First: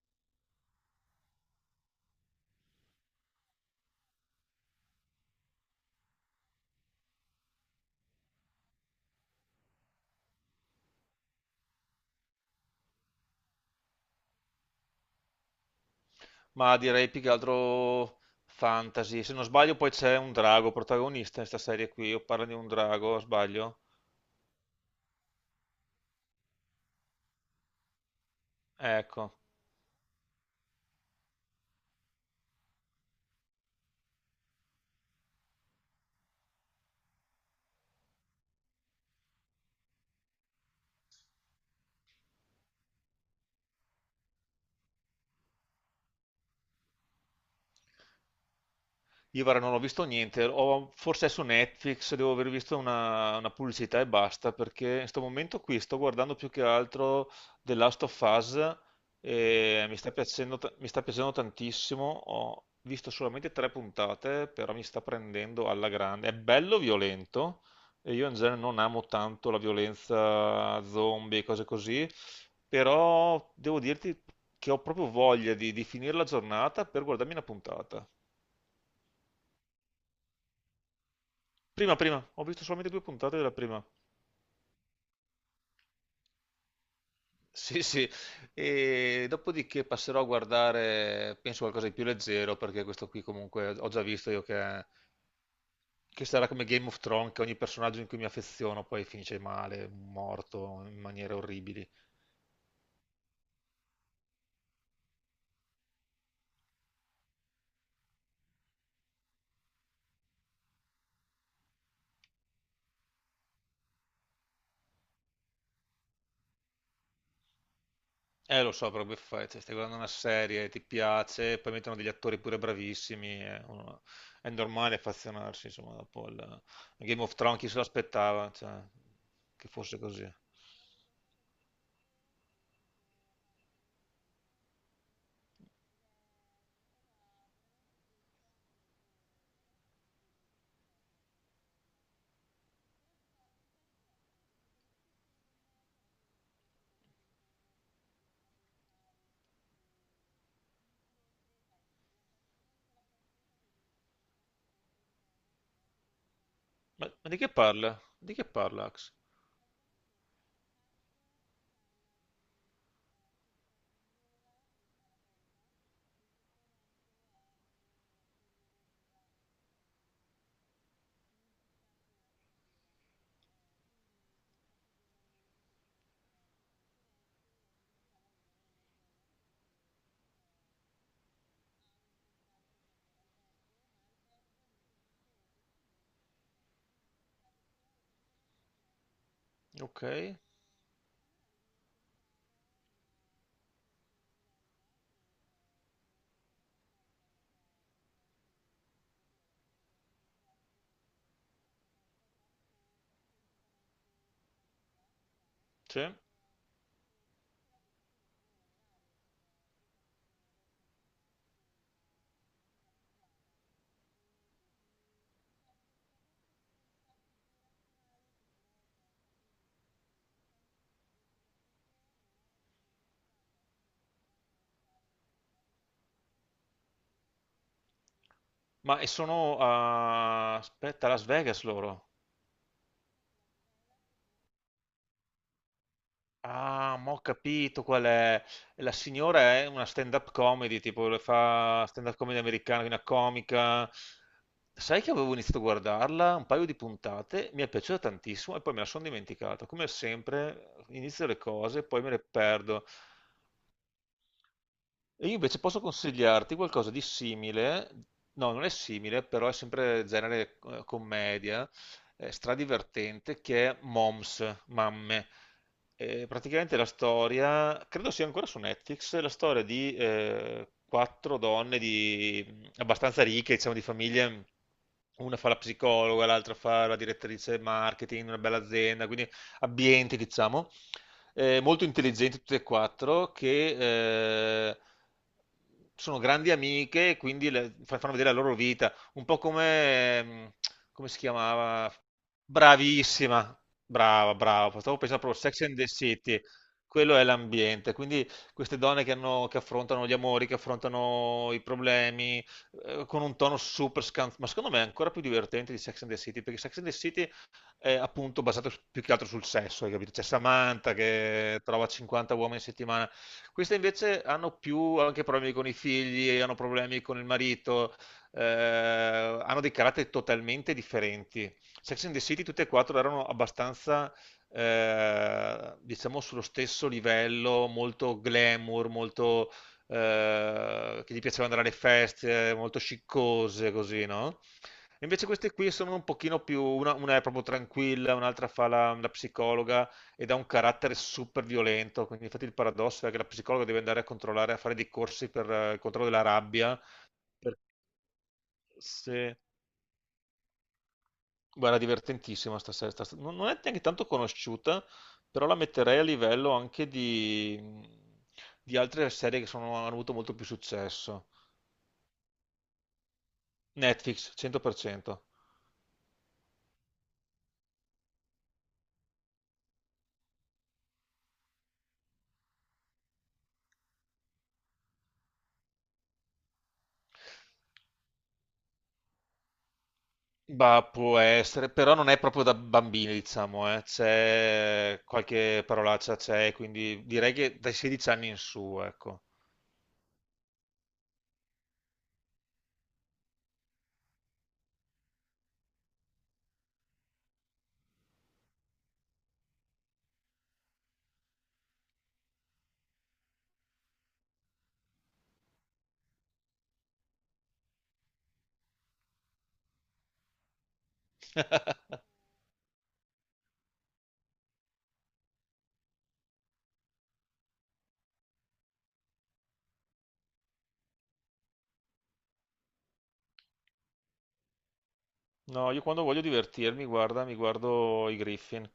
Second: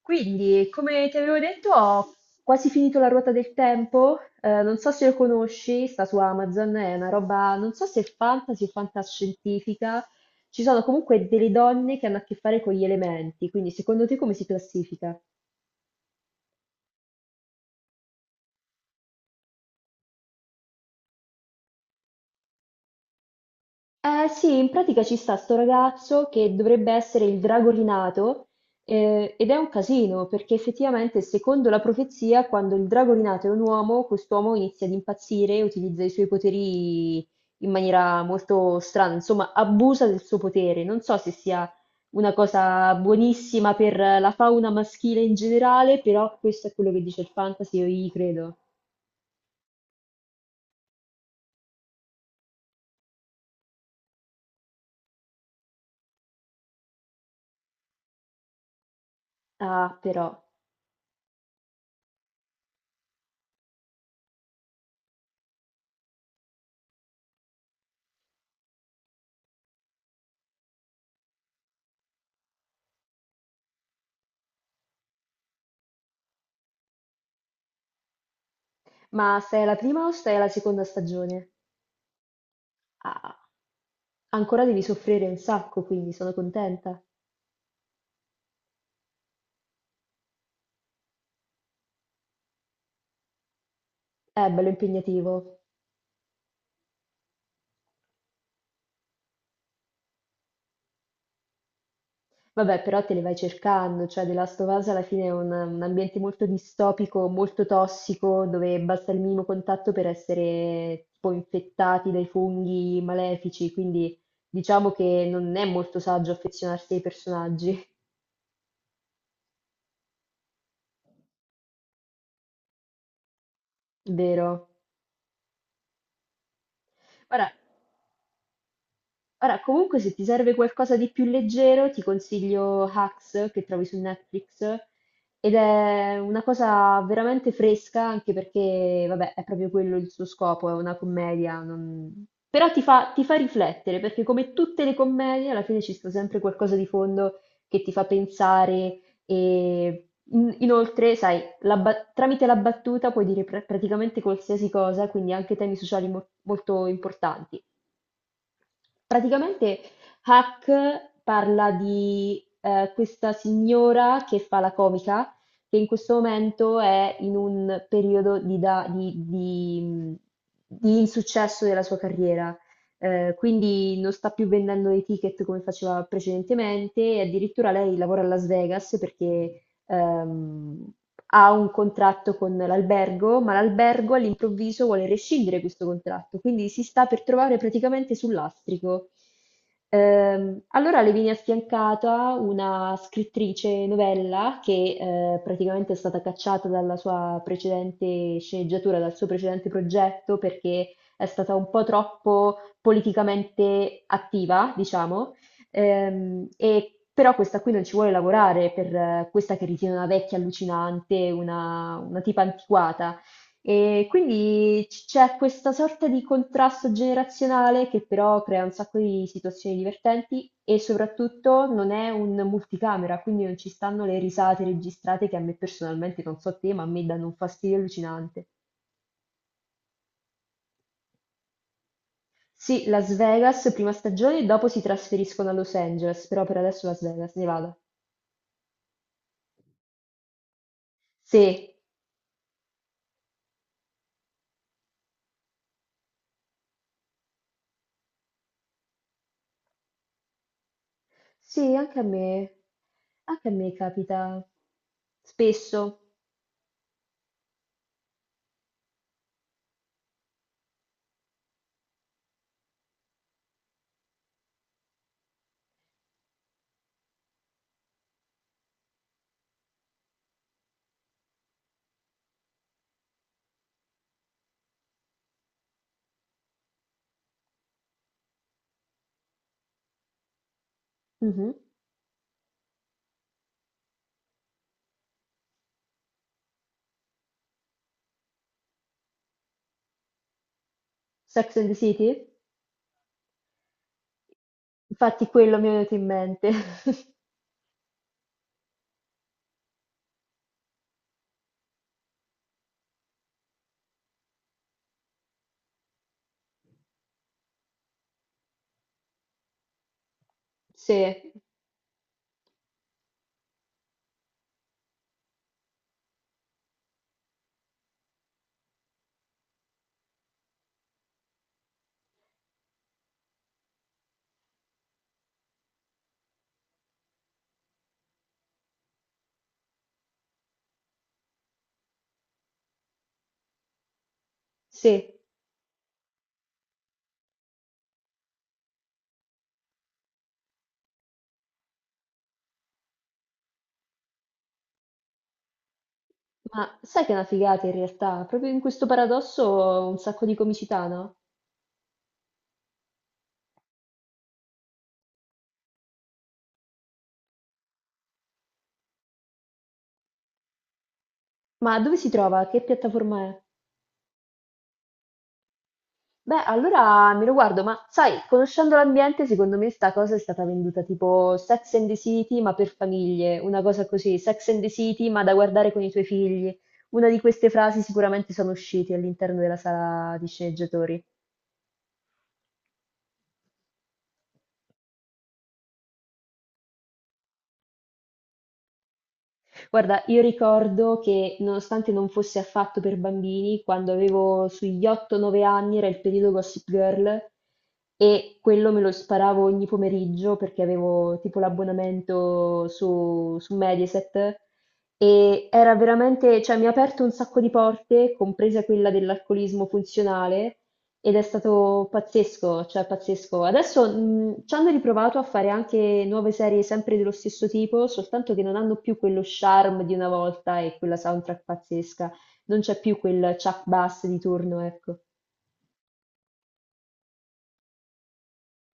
Quindi, come ti avevo detto, ho quasi finito La ruota del tempo. Non so se lo conosci, sta su Amazon, è una roba, non so se è fantasy o fantascientifica. Ci sono comunque delle donne che hanno a che fare con gli elementi, quindi secondo te come si classifica? Ma direi più che altro fantasy. Se non sbaglio, poi c'è un drago protagonista in questa serie qui. O parla di un drago, sbaglio? Eh sì, in pratica ci sta sto ragazzo che dovrebbe essere il drago rinato, Ecco. Ed è un casino perché effettivamente secondo la profezia quando il drago rinato è un uomo, quest'uomo inizia ad impazzire e utilizza i suoi poteri in maniera molto strana, insomma abusa del suo potere. Non so se sia una cosa buonissima per la fauna maschile in generale, però questo è quello che dice il fantasy, io gli credo. Io guarda, non ho visto niente, forse è su Netflix, devo aver visto una pubblicità e basta, perché in questo momento qui sto guardando più che altro The Last of Us e Ah, però. Mi sta piacendo tantissimo, ho visto solamente tre puntate, però mi sta prendendo alla grande. È bello violento e io in genere non amo tanto la violenza zombie e cose così, però devo dirti che ho proprio voglia di finire la giornata per guardarmi una puntata. Ma stai alla prima o stai alla seconda stagione? Prima, prima, ho visto solamente due Ah, puntate della prima. ancora devi soffrire un sacco, quindi sono contenta. Sì, sì, e dopodiché passerò a guardare, penso qualcosa di più leggero, perché questo qui comunque ho già visto io È bello impegnativo. che sarà come Game of Thrones, che ogni personaggio in cui mi affeziono poi finisce male, morto in maniere orribili. Vabbè, però te le vai cercando, cioè The Last of Us alla fine è un ambiente molto distopico, molto tossico, dove basta il minimo contatto per essere tipo infettati dai funghi malefici, quindi diciamo che non è molto saggio affezionarsi ai personaggi. Lo so, però che fai? Cioè, stai guardando una serie, ti piace, poi mettono degli attori pure bravissimi, è Vero? normale affezionarsi, insomma, dopo il Game of Ora, Thrones chi se l'aspettava, cioè, Ora, che comunque, fosse se ti così. serve qualcosa di più leggero, ti consiglio Hacks che trovi su Netflix ed è una cosa veramente fresca, anche perché, vabbè, è proprio quello il suo scopo, è una commedia. Però ti fa riflettere, perché come tutte le commedie, alla fine ci sta sempre qualcosa di fondo che ti fa pensare e inoltre, sai, tramite la battuta puoi dire praticamente qualsiasi cosa, quindi anche temi sociali molto Ma di che importanti. parla? Di che parla Axe? Praticamente Hack parla di questa signora che fa la comica, che in questo momento è in un periodo di, da- di insuccesso della sua carriera. Quindi non sta più vendendo i ticket come faceva precedentemente e addirittura lei lavora a Las Vegas perché ehm, ha un contratto con l'albergo, ma l'albergo all'improvviso vuole rescindere questo contratto, quindi si sta per trovare praticamente sul lastrico. Ok, Allora le viene affiancata una scrittrice novella che, praticamente è stata cacciata dalla sua precedente sceneggiatura, dal suo precedente progetto perché è stata un po' troppo politicamente attiva, diciamo. sì. Però questa qui non ci vuole lavorare per, questa che ritiene una vecchia allucinante, una tipa antiquata. E quindi c'è questa sorta di contrasto generazionale che però crea un sacco di situazioni divertenti e soprattutto non è un multicamera, quindi non ci stanno le risate registrate che a me personalmente, non so te, ma a me danno un fastidio allucinante. Ma e sono aspetta, a Las Vegas loro. Sì, Las Vegas, prima stagione, dopo si trasferiscono a Los Angeles, però per adesso Ah, Las ma ho Vegas, Nevada. capito qual è. La signora è una stand-up comedy, tipo le Sì. fa stand-up comedy americana, è una comica. Sai che avevo iniziato a guardarla un paio di puntate, mi è piaciuta tantissimo e poi me la sono dimenticata. Come sempre, inizio le Sì, cose e anche a poi me le me, perdo. Anche a me capita E io invece posso spesso. consigliarti qualcosa di simile, no, non è simile, però è sempre genere commedia, stradivertente, che è Moms, Mamme. Praticamente la storia, credo sia ancora su Netflix, la storia di quattro donne di, abbastanza ricche, diciamo di famiglie, una fa la psicologa, l'altra fa la direttrice marketing, una bella azienda, quindi ambienti, diciamo Mhm. Molto intelligenti tutte e quattro, che sono grandi amiche, e quindi fanno vedere la loro vita, un po' come, come si Sex and the chiamava? City? Bravissima, brava, brava, stavo pensando Infatti proprio a quello Sex mi è and the venuto in City, mente. quello è l'ambiente, quindi queste donne che affrontano gli amori, che affrontano i problemi, con un tono super scanzonato, ma secondo me è ancora più divertente di Sex and the City, perché Sex and the City è appunto basato più che altro sul sesso, hai capito? C'è Samantha Sì, che trova 50 uomini a settimana. Queste invece hanno più anche problemi con i figli, hanno problemi con il marito, hanno dei caratteri totalmente differenti. Sex and the City tutte e quattro erano abbastanza, diciamo, sullo stesso livello, molto glamour, che gli piaceva andare alle feste, molto sciccose, così, no? sì, Invece queste qui sono un pochino più, una è proprio tranquilla, un'altra fa la psicologa ed ha un carattere super violento, quindi infatti il paradosso è che la psicologa deve andare a controllare, a fare dei corsi per il controllo della ma rabbia. sai che è una Perché figata in realtà? Proprio in questo se... paradosso un sacco di comicità, no? Guarda, divertentissima sta serie, non è neanche tanto conosciuta, però la metterei a livello anche di altre serie che hanno avuto molto più successo. Ma dove si trova? Che piattaforma è? Netflix, 100%. Beh, allora me lo guardo, ma sai, conoscendo l'ambiente, secondo me sta cosa è stata venduta tipo Sex and the City, ma per famiglie, una cosa così, Sex and the City, ma da guardare con i tuoi figli. Una di queste frasi sicuramente sono uscite all'interno della sala di Bah, sceneggiatori. può essere, però non è proprio da bambini, diciamo, eh. C'è qualche parolaccia, c'è, quindi direi che dai 16 anni in su, ecco. Guarda, io ricordo che nonostante non fosse affatto per bambini, quando avevo sugli 8-9 anni era il periodo Gossip Girl e quello me lo sparavo ogni pomeriggio perché avevo tipo l'abbonamento su Mediaset e era veramente, cioè mi ha aperto un sacco di porte, compresa quella dell'alcolismo funzionale ed è stato pazzesco, cioè pazzesco. Adesso ci hanno riprovato a fare anche nuove serie sempre dello stesso tipo, soltanto che non hanno più quello charm di una volta e quella soundtrack pazzesca. Non c'è più quel Chuck Bass di turno, ecco. No, io quando voglio divertirmi, guarda, mi guardo i Griffin.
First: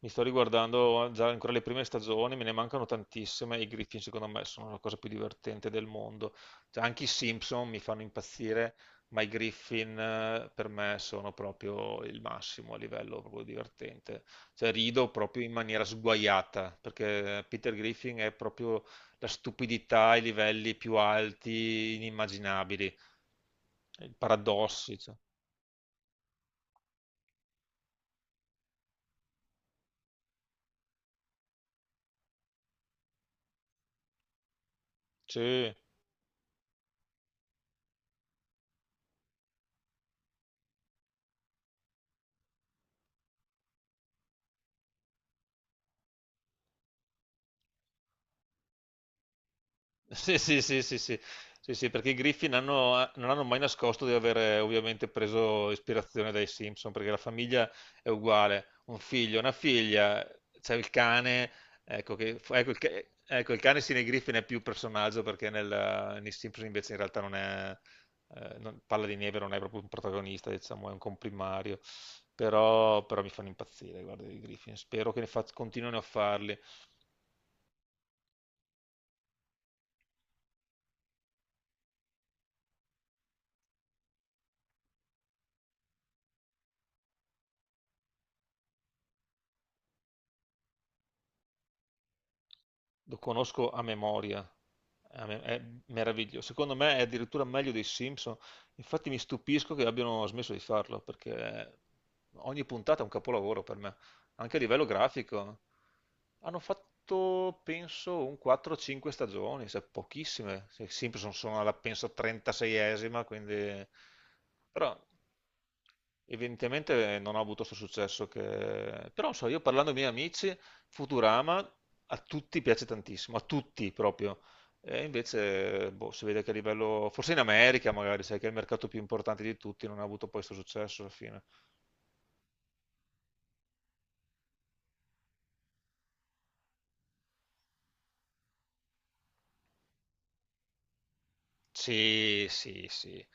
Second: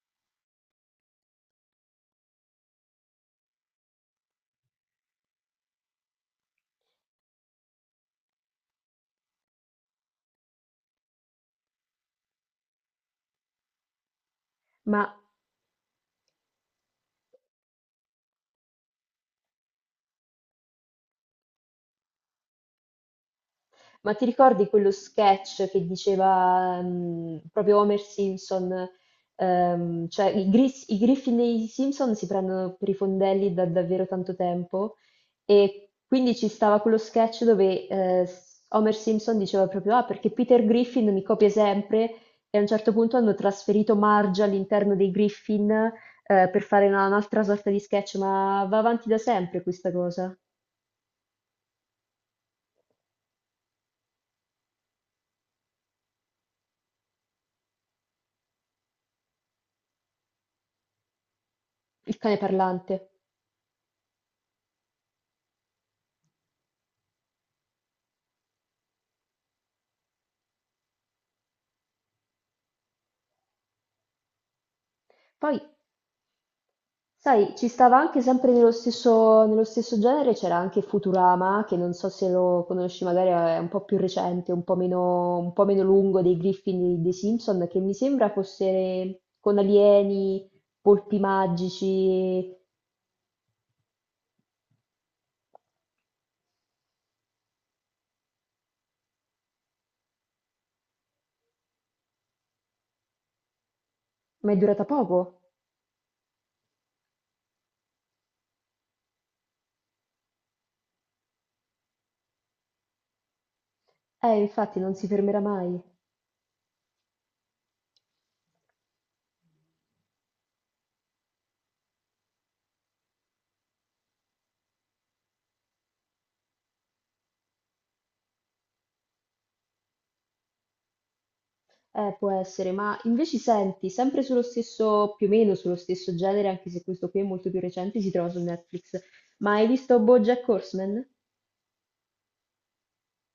Mi sto riguardando già ancora le prime stagioni, me ne mancano tantissime. I Griffin, secondo me, sono la cosa più divertente del mondo. Cioè, anche i Simpson mi fanno impazzire, ma i Griffin per me sono proprio il massimo a livello proprio divertente. Cioè, Ma rido proprio in maniera sguaiata, perché Peter Griffin è proprio la stupidità ai livelli più alti, inimmaginabili. I Ma ti ricordi quello paradossi, cioè. sketch che diceva proprio Homer Simpson? Cioè i Griffin e i Simpson si prendono per i fondelli da davvero tanto tempo Sì. e quindi ci stava quello sketch dove, Homer Simpson diceva proprio: ah, perché Peter Griffin mi copia sempre, e a un certo punto hanno trasferito Marge all'interno dei Griffin, per fare un'altra sorta di sketch, ma va avanti da sempre questa cosa, Sì, sì, sì, sì, sì, sì, sì, perché i Griffin non hanno mai nascosto di aver ovviamente preso ispirazione dai Simpson, perché la famiglia è uguale, un figlio, una figlia, c'è il cane, ecco, il cane che, ecco, il, ca- parlante. ecco, il cane sì nei Griffin è più personaggio perché nei Simpson invece in realtà non è, Palla di Neve non è proprio un protagonista, diciamo, è un comprimario, però mi fanno impazzire, guarda, i Griffin, spero che ne Poi continuino a farli. Sai, ci stava anche sempre nello stesso genere, c'era anche Futurama, che non so se lo conosci, magari è un po' più recente, un po' meno lungo dei Griffin e dei Simpson, che mi sembra fosse con alieni, polpi magici, Lo conosco a memoria. È meraviglioso. Secondo me è addirittura meglio dei Simpson. Infatti mi stupisco che abbiano smesso di farlo, perché ogni puntata è un capolavoro per me ma è anche a durata livello poco. grafico. Hanno fatto, penso, un 4-5 stagioni, cioè pochissime. Simpson sono alla, penso, 36esima, quindi... Infatti non Però si fermerà mai. evidentemente non ha avuto questo successo che... Però, non so, io parlando ai miei amici, Futurama a tutti piace tantissimo, a tutti proprio. E invece, boh, si vede che a livello... Forse in America magari, sai che è il mercato più importante di tutti, non ha avuto poi questo successo alla fine. Può essere, ma invece senti, sempre sullo stesso, più o meno sullo stesso genere, anche se questo qui è molto più recente, si trova su Netflix. Ma hai visto BoJack Horseman? Sì, sì, sì.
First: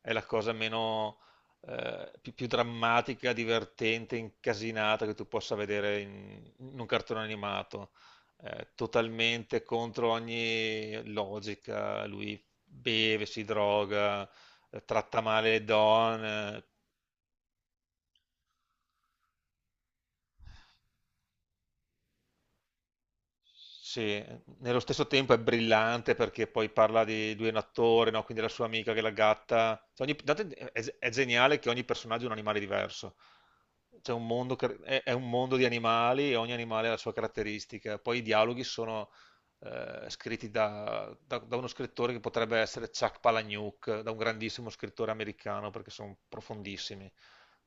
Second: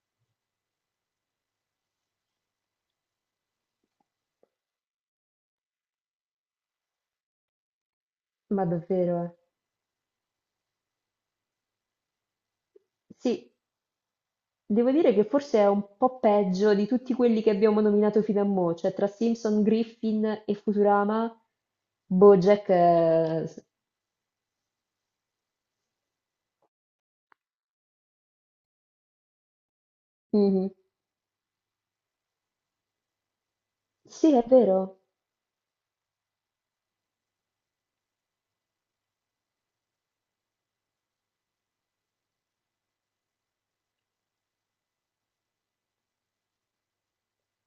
È la cosa più drammatica, divertente, incasinata che tu possa vedere in un cartone animato, Ma davvero, eh. totalmente contro ogni logica. Lui beve, si Sì, droga, devo dire tratta che male forse le è un po' donne. peggio di tutti quelli che abbiamo nominato fino a mo', cioè tra Simpson, Griffin e Futurama, BoJack... eh, s- Sì, nello stesso tempo è brillante perché poi parla di lui è un attore, no? Quindi la sua amica che è la gatta. Cioè, tanto mhm. è geniale che ogni personaggio è un animale diverso. C'è un Sì, è mondo, vero. è un mondo di animali e ogni animale ha la sua caratteristica. Poi i dialoghi sono scritti da uno scrittore che potrebbe essere Chuck Palahniuk, da un grandissimo scrittore americano, perché sono profondissimi.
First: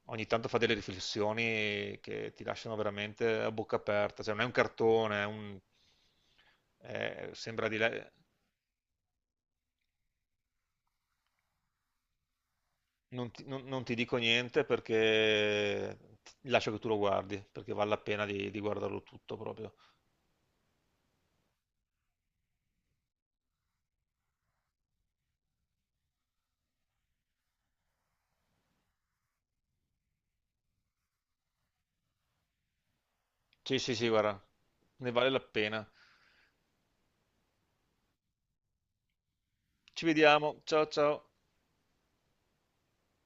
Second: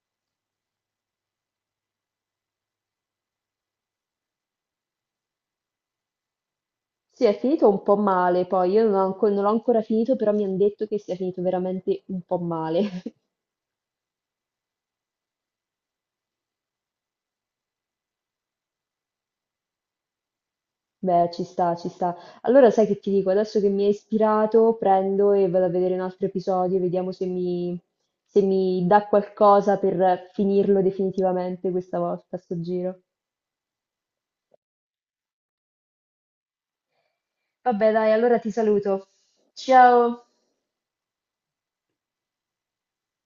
Ogni tanto fa delle riflessioni che ti lasciano veramente a bocca aperta, cioè non è un cartone. Sì, eh, è finito sembra di... un po' le- male, poi io non ho non l'ho ancora finito, però mi hanno detto che sia finito veramente un po' male. non ti dico niente perché lascio che tu lo guardi, perché vale la pena di guardarlo tutto proprio. Beh, ci sta, ci sta. Allora sai che ti dico, adesso che mi hai ispirato, prendo e vado a vedere un altro episodio, vediamo se mi dà qualcosa per finirlo definitivamente questa volta, sto giro. Sì, sì, sì, guarda, ne vale la pena. Vabbè dai, allora ti saluto. Ci Ciao! vediamo, ciao ciao.